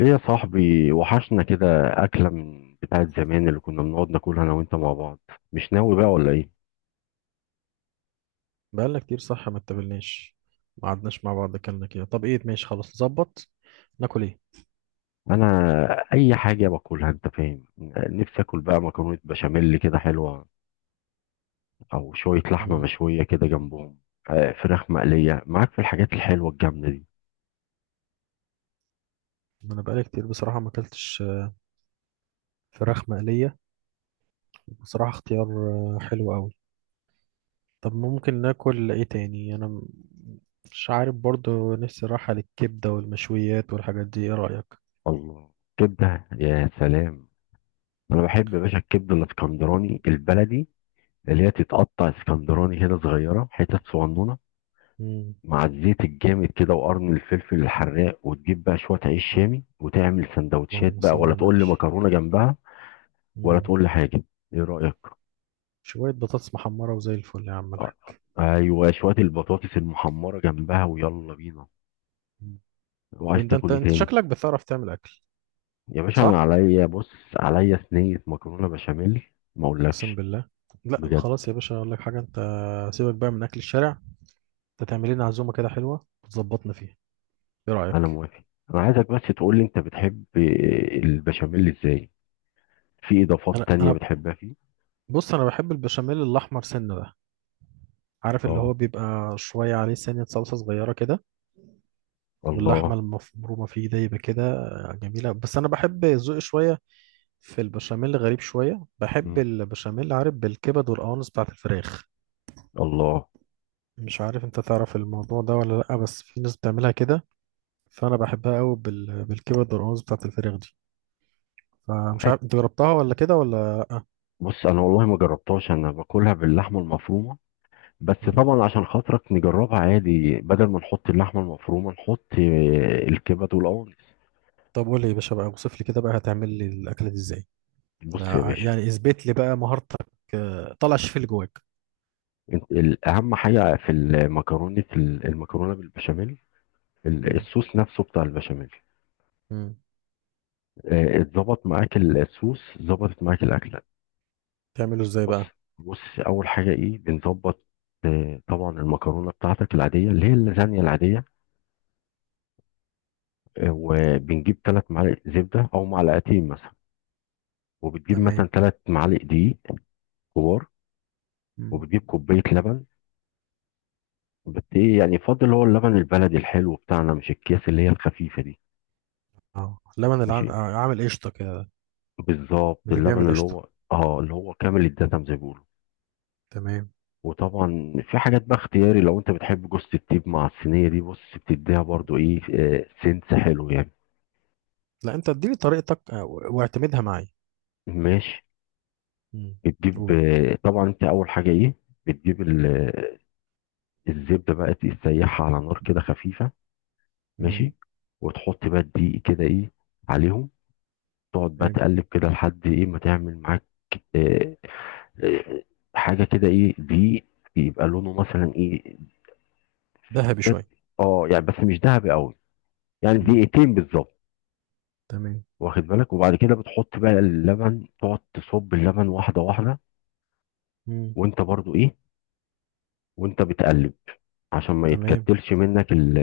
ايه يا صاحبي وحشنا كده. اكله من بتاعه زمان اللي كنا بنقعد ناكلها انا وانت مع بعض. مش ناوي بقى ولا ايه؟ بقالنا كتير، صح؟ ما اتقابلناش، ما قعدناش مع بعض اكلنا كده. طب ايه، ماشي خلاص نظبط. ناكل ايه؟ انا اي حاجه باكلها انت فاهم. نفسي اكل بقى مكرونه بشاميل كده حلوه، او شويه لحمه مم. مشويه كده جنبهم. فراخ مقليه معاك في الحاجات الحلوه الجامده دي. انا بقالي كتير بصراحة ما اكلتش فراخ مقلية. بصراحة اختيار حلو قوي. طب ممكن ناكل ايه تاني؟ انا مش عارف. برضو نفسي راحة للكبدة والمشويات والحاجات دي. ايه رأيك؟ الله، كبده يا سلام. انا بحب يا باشا الكبده الاسكندراني البلدي، اللي هي تتقطع اسكندراني كده صغيره حتت صغنونه، مم. مع الزيت الجامد كده وقرن الفلفل الحراق، وتجيب بقى شوية عيش شامي وتعمل سندوتشات، اللهم بقى صل على ولا تقول لي النبي. مكرونة جنبها. ولا مم. تقول لي حاجة، ايه رأيك؟ شوية بطاطس محمرة وزي الفل يا عم آه، الحاج. ايوه شوية البطاطس المحمرة جنبها ويلا بينا. مم. طب وعايز انت انت تاكل ايه انت تاني؟ شكلك بتعرف تعمل اكل؟ يا باشا انا صح. عليا بص، عليا صينية مكرونة بشاميل، ما اقسم اقولكش. بالله. لا بجد، خلاص يا باشا، اقول لك حاجه انت. سيبك بقى من اكل الشارع. انت تعمل لنا عزومه كده حلوه وتظبطنا فيها. ايه انا رايك؟ موافق. انا عايزك بس تقول لي انت بتحب البشاميل ازاي؟ في اضافات انا تانية انا بتحبها فيه؟ بص، انا بحب البشاميل الاحمر سنه ده. عارف اللي اه، هو بيبقى شويه عليه سنه صلصه صغيره كده. واللحمه الله. المفرومه فيه ده يبقى كده جميله. بس انا بحب ذوقي شويه في البشاميل غريب شويه، بحب مم. البشاميل عارف بالكبد والقوانص بتاعت الفراخ. الله. مش عارف انت تعرف الموضوع ده ولا لا، بس في ناس بتعملها كده. فانا بحبها قوي بالكبد والقوانص بتاعت الفراخ دي. فمش عارف انت جربتها ولا كده ولا لأ؟ بص انا والله ما جربتهاش، انا باكلها باللحمه المفرومه، بس مم. طبعا عشان خاطرك نجربها عادي، بدل ما نحط اللحمه المفرومه نحط الكبد والقوانص. طب قول لي يا باشا بقى، اوصف لي كده بقى هتعمل لي الاكله دي ازاي. بص يا لا، باشا، يعني اثبت لي بقى مهارتك. طلع الشيف اللي جواك. اهم حاجه في المكرونه، المكرونه بالبشاميل، مم. الصوص نفسه بتاع البشاميل. مم. اتظبط معاك الصوص، ظبطت معاك الاكله. تعمله ازاي بص بقى؟ بص، اول حاجه ايه بنظبط؟ طبعا المكرونه بتاعتك العاديه اللي هي اللازانيا العاديه. وبنجيب ثلاث معالق زبده او معلقتين مثلا، وبتجيب مثلا تمام. 3 معالق دقيق كبار، مم. وبتجيب كوبايه لبن. بت ايه يعني فاضل هو اللبن البلدي الحلو بتاعنا، مش الاكياس اللي هي الخفيفه دي. اه لبن الع... ماشي، آه، عامل قشطه كده. بالظبط اللي بيعمل اللبن اللي قشطه. هو اه اللي هو كامل الدسم زي ما بيقولوا. تمام. وطبعا في حاجات بقى اختياري، لو انت بتحب جوز الطيب مع الصينيه دي بص بتديها برضو ايه آه سنس حلو يعني. لا، انت اديني طريقتك واعتمدها معايا. ماشي، مم. بتجيب قول. طبعا انت اول حاجه ايه، بتجيب الزبده بقى تسيحها على نار كده خفيفه. مم. ماشي، وتحط بقى الدقيق كده ايه عليهم، تقعد بقى تمام. تقلب كده لحد ايه ما تعمل معاك آه، آه، حاجه كده ايه دي، يبقى لونه مثلا ايه؟ ذهبي بس، شويه. اه يعني بس مش ذهبي قوي، يعني مم. دقيقتين بالظبط. تمام. واخد بالك؟ وبعد كده بتحط بقى اللبن، تقعد تصب اللبن واحده واحده، مم. وانت برضو ايه وانت بتقلب، عشان ما تمام. يتكتلش منك ال-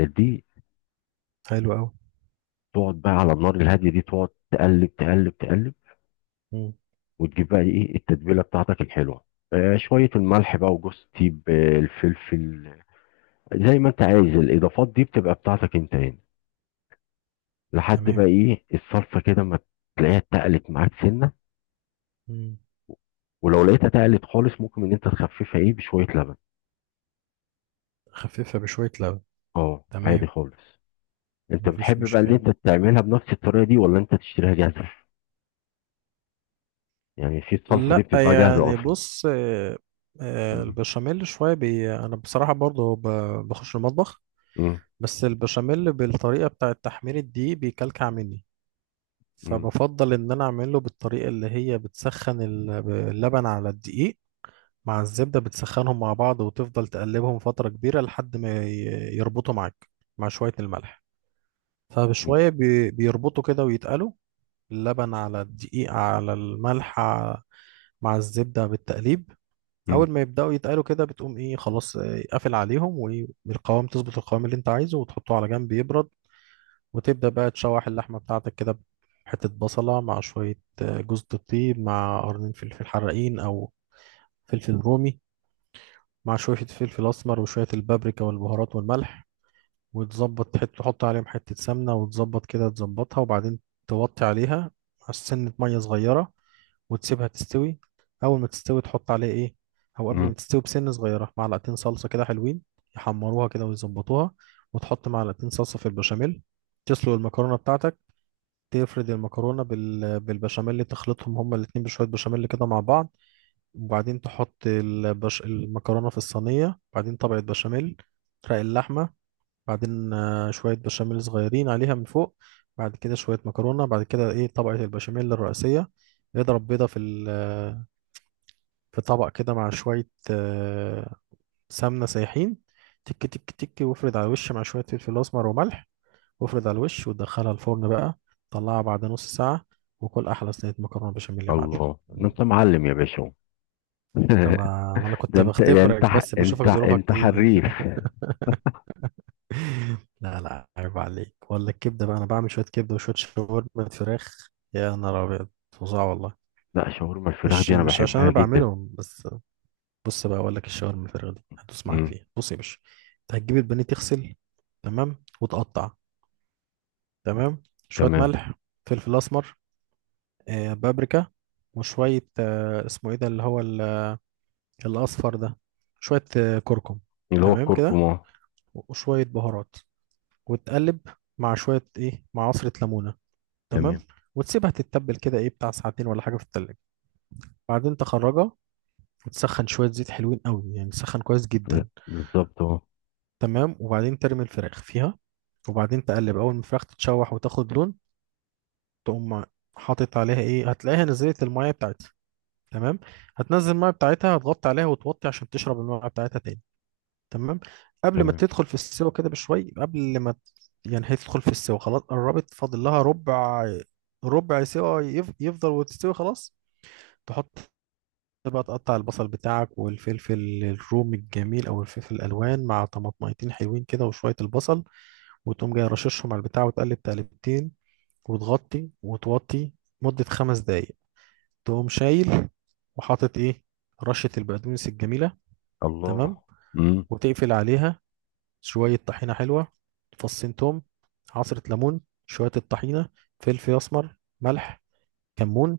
آه، دي. حلو قوي. تقعد بقى على النار الهاديه دي تقعد تقلب تقلب تقلب، وتجيب بقى ايه التتبيله بتاعتك الحلوه، شويه الملح بقى وجوز تيب الفلفل. زي ما انت عايز الاضافات دي بتبقى بتاعتك انت هنا، لحد بقى تمام. ايه الصلصه كده ما تلاقيها اتقلت معاك سنه، مم. ولو لقيتها اتقلت خالص ممكن ان انت تخففها ايه بشويه لبن. خففها بشويه لبن. اه عادي تمام. خالص. انت مفيش بتحب بقى ان مشكلة. انت تعملها بنفس الطريقه دي ولا انت تشتريها جاهزه؟ يعني في الصلصه دي لا بتتباع جاهزه يعني اصلا. بص، مم. البشاميل شوية أنا بصراحة برضو بخش المطبخ. مم. بس البشاميل بالطريقة بتاعة تحمير الدقيق بيكلكع مني. مم. فبفضل إن أنا أعمله بالطريقة اللي هي بتسخن اللبن على الدقيق مع الزبدة، بتسخنهم مع بعض وتفضل تقلبهم فترة كبيرة لحد ما يربطوا معاك مع شوية الملح. فبشوية بيربطوا كده ويتقلوا، اللبن على الدقيق على الملح مع الزبدة بالتقليب. مم. اول ما يبداوا يتقالوا كده بتقوم ايه خلاص، قافل عليهم. والقوام تظبط القوام اللي انت عايزه وتحطه على جنب يبرد. وتبدا بقى تشوح اللحمه بتاعتك كده، بحته بصله مع شويه جوز الطيب مع قرنين فلفل حراقين او فلفل رومي، مع شويه فلفل اسمر وشويه البابريكا والبهارات والملح. وتظبط، تحط عليهم حته سمنه وتظبط كده تظبطها، وبعدين توطي عليها سنه ميه صغيره وتسيبها تستوي. اول ما تستوي تحط عليها ايه، او قبل مم. ما تستوي بسنه صغيره معلقتين صلصه كده حلوين يحمروها كده ويظبطوها. وتحط معلقتين صلصه في البشاميل. تسلق المكرونه بتاعتك. تفرد المكرونه بالبشاميل، تخلطهم هما الاتنين بشويه بشاميل كده مع بعض. وبعدين تحط المكرونه في الصينيه، بعدين طبقه بشاميل، رق اللحمه، بعدين شويه بشاميل صغيرين عليها من فوق. بعد كده شويه مكرونه، بعد كده ايه، طبقه البشاميل الرئيسيه. اضرب بيضه في طبق كده مع شوية سمنة سايحين. تك تك تك، وافرد على الوش مع شوية فلفل أسمر وملح. وافرد على الوش وتدخلها الفرن بقى. طلعها بعد نص ساعة، وكل أحلى صينية مكرونة بشاميل يا معلم. الله، ده انت معلم يا باشا! أنا ما أنا ده كنت انت ده انت بختبرك ح- بس بشوفك انت ظروفك انت إيه. حريف. لا، لا، عيب عليك. ولا الكبدة بقى، أنا بعمل شوية كبدة وشوية شاورما فراخ. يا نهار أبيض فظاع والله. لا، شاورما الفراخ مش دي انا مش عشان أنا بحبها جدا. بعملهم بس. بص بقى اقول لك، الشاور من الفراخ دي هتدوس معاك مم. فيها. بص يا باشا، انت هتجيب البانيه، تغسل، تمام، وتقطع. تمام. شويه تمام، ملح، فلفل اسمر، بابريكا، وشويه اسمه ايه ده اللي هو الاصفر ده، شويه كركم. اللي هو تمام الكركم كده. اه، وشويه بهارات، وتقلب مع شويه ايه، مع عصره ليمونه. تمام. تمام. وتسيبها تتبل كده، ايه، بتاع ساعتين ولا حاجه في التلاجة. بعدين تخرجها، وتسخن شويه زيت حلوين قوي، يعني تسخن كويس لا، جدا. بالظبط اه. تمام. وبعدين ترمي الفراخ فيها، وبعدين تقلب. اول ما الفراخ تتشوح وتاخد لون، تقوم حاطط عليها ايه، هتلاقيها نزلت الميه بتاعتها. تمام، هتنزل الميه بتاعتها، هتغطي عليها وتوطي عشان تشرب الميه بتاعتها تاني. تمام. قبل ما تمام. تدخل في السوا كده بشوي، قبل ما يعني هي تدخل في السوا خلاص، قربت، فاضل لها ربع. ربع سوا يفضل وتستوي خلاص. تحط بقى، تقطع البصل بتاعك والفلفل الرومي الجميل او الفلفل الالوان، مع طماطميتين حلوين كده وشويه البصل. وتقوم جاي رششهم على البتاع، وتقلب تقلبتين، وتغطي وتوطي مدة 5 دقايق. تقوم شايل، وحاطط ايه، رشة البقدونس الجميلة. الله. تمام. امم. وتقفل عليها. شوية طحينة حلوة، فصين توم، عصرة ليمون، شوية الطحينة، فلفل أسمر، ملح، كمون.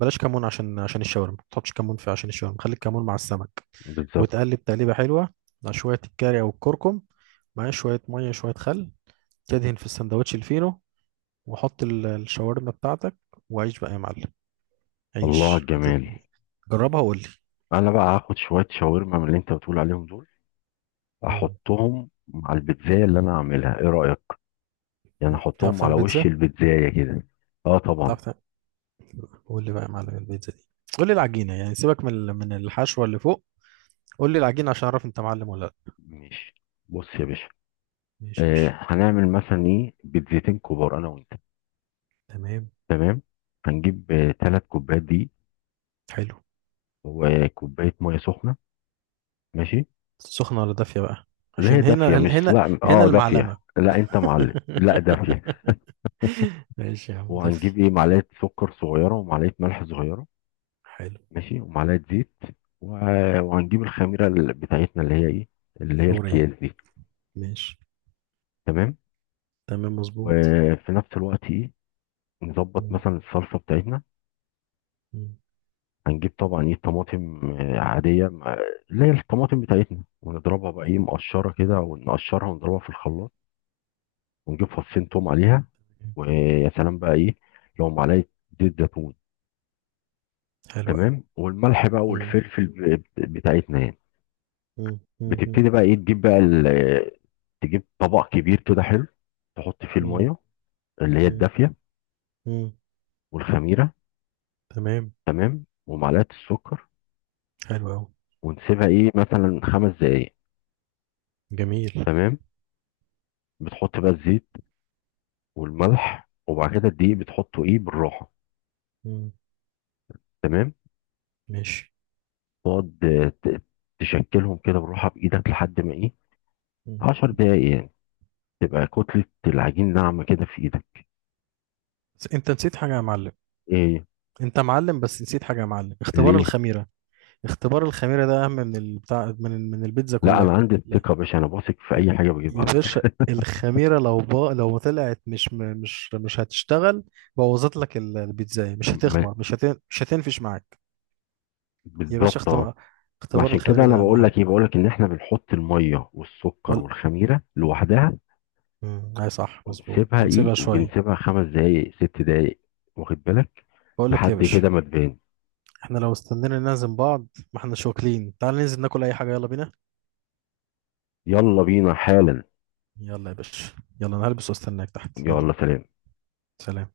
بلاش كمون، عشان الشاورما ما تحطش كمون في، عشان الشاورما خلي الكمون مع السمك. بالظبط. وتقلب تقليبة حلوة مع شوية الكاري أو الكركم، مع شوية مية شوية خل. تدهن في السندوتش الفينو، وحط الشاورما بتاعتك، وعيش بقى يا معلم. الله على عيش الجمال. جربها وقول لي. انا بقى هاخد شويه شاورما من اللي انت بتقول عليهم دول، مم. احطهم مع البيتزايه اللي انا هعملها، ايه رايك؟ يعني بتعرف احطهم على تعمل وش بيتزا؟ البيتزايه كده. اه طبعا. بتعرف تعمل؟ قول لي بقى يا معلم البيتزا دي. قول لي العجينه، يعني سيبك من الحشوه اللي فوق. قول لي العجينه عشان اعرف انت معلم ولا لا. ماشي، بص يا باشا. ماشي يا آه باشا. هنعمل مثلا ايه بيتزتين كبار انا وانت. تمام. تمام، هنجيب ثلاث كوبايات دي، حلو. وكوبايه ميه سخنه. ماشي. سخنه ولا دافيه بقى؟ ليه عشان دافية هنا، مش هنا، لا هنا اه دافية المعلمه. لا انت معلم لا دافية. ماشي يا عم، دافي. وهنجيب ايه معلقة سكر صغيرة ومعلقة ملح صغيرة. حلو. ماشي، ومعلقة زيت. وهنجيب الخميرة بتاعتنا اللي هي ايه، اللي هي فورية. الكياس دي. ماشي. تمام. تمام مظبوط. وفي نفس الوقت ايه، نظبط مم. مثلا الصلصة بتاعتنا. مم. هنجيب طبعا ايه طماطم عادية مع اللي هي الطماطم بتاعتنا، ونضربها بقى ايه مقشرة كده، ونقشرها ونضربها في الخلاط، ونجيب فصين توم عليها. ويا سلام بقى ايه لو معلقة زيت زيتون. حلو تمام، والملح بقى قوي. والفلفل بتاعتنا يعني. بتبتدي بقى ايه تجيب بقى تجيب طبق كبير كده حلو، تحط فيه مم. الميه اللي هي مم. الدافيه، مم. والخميره. تمام. تمام، ومعلقه السكر. حلو أوي. ونسيبها ايه مثلا 5 دقايق. جميل. تمام. بتحط بقى الزيت والملح، وبعد كده الدقيق بتحطه ايه بالراحه. مم. تمام. ماشي. تقعد تشكلهم كده بالراحه بايدك لحد ما ايه مم. 10 دقايق يعني، تبقى كتله العجين ناعمه كده في ايدك. بس انت نسيت حاجة يا معلم. ايه؟ انت معلم بس نسيت حاجة يا معلم، اختبار ليه؟ الخميرة. اختبار الخميرة ده اهم من البتاع، من البيتزا لا، انا كلها. عندي لا. الثقه يا باشا، انا بثق في لا. اي حاجه بجيبها يا على باشا، فكره. الخميرة لو طلعت مش م- مش مش هتشتغل. بوظت لك البيتزا، مش ما- هتخمر، مش هتنفش معاك. يا باشا، بالظبط اه. اختبار، ما اختبار عشان كده الخميرة انا ده اهم بقول حاجة. لك ايه، بقول لك ان احنا بنحط الميه والسكر ولا. والخميره لوحدها، اي صح مظبوط، ونسيبها ايه، ونسيبها شوية. وبنسيبها 5 دقائق 6 دقائق، واخد بالك، بقول لك يا لحد باشا، كده ما تبان. احنا لو استنينا نعزم بعض، ما احنا مش واكلين، تعال ننزل ناكل اي حاجة يلا بينا. يلا بينا حالا. يلا يا باشا. يلا انا هلبس واستناك تحت، يلا. يلا، سلام. سلام.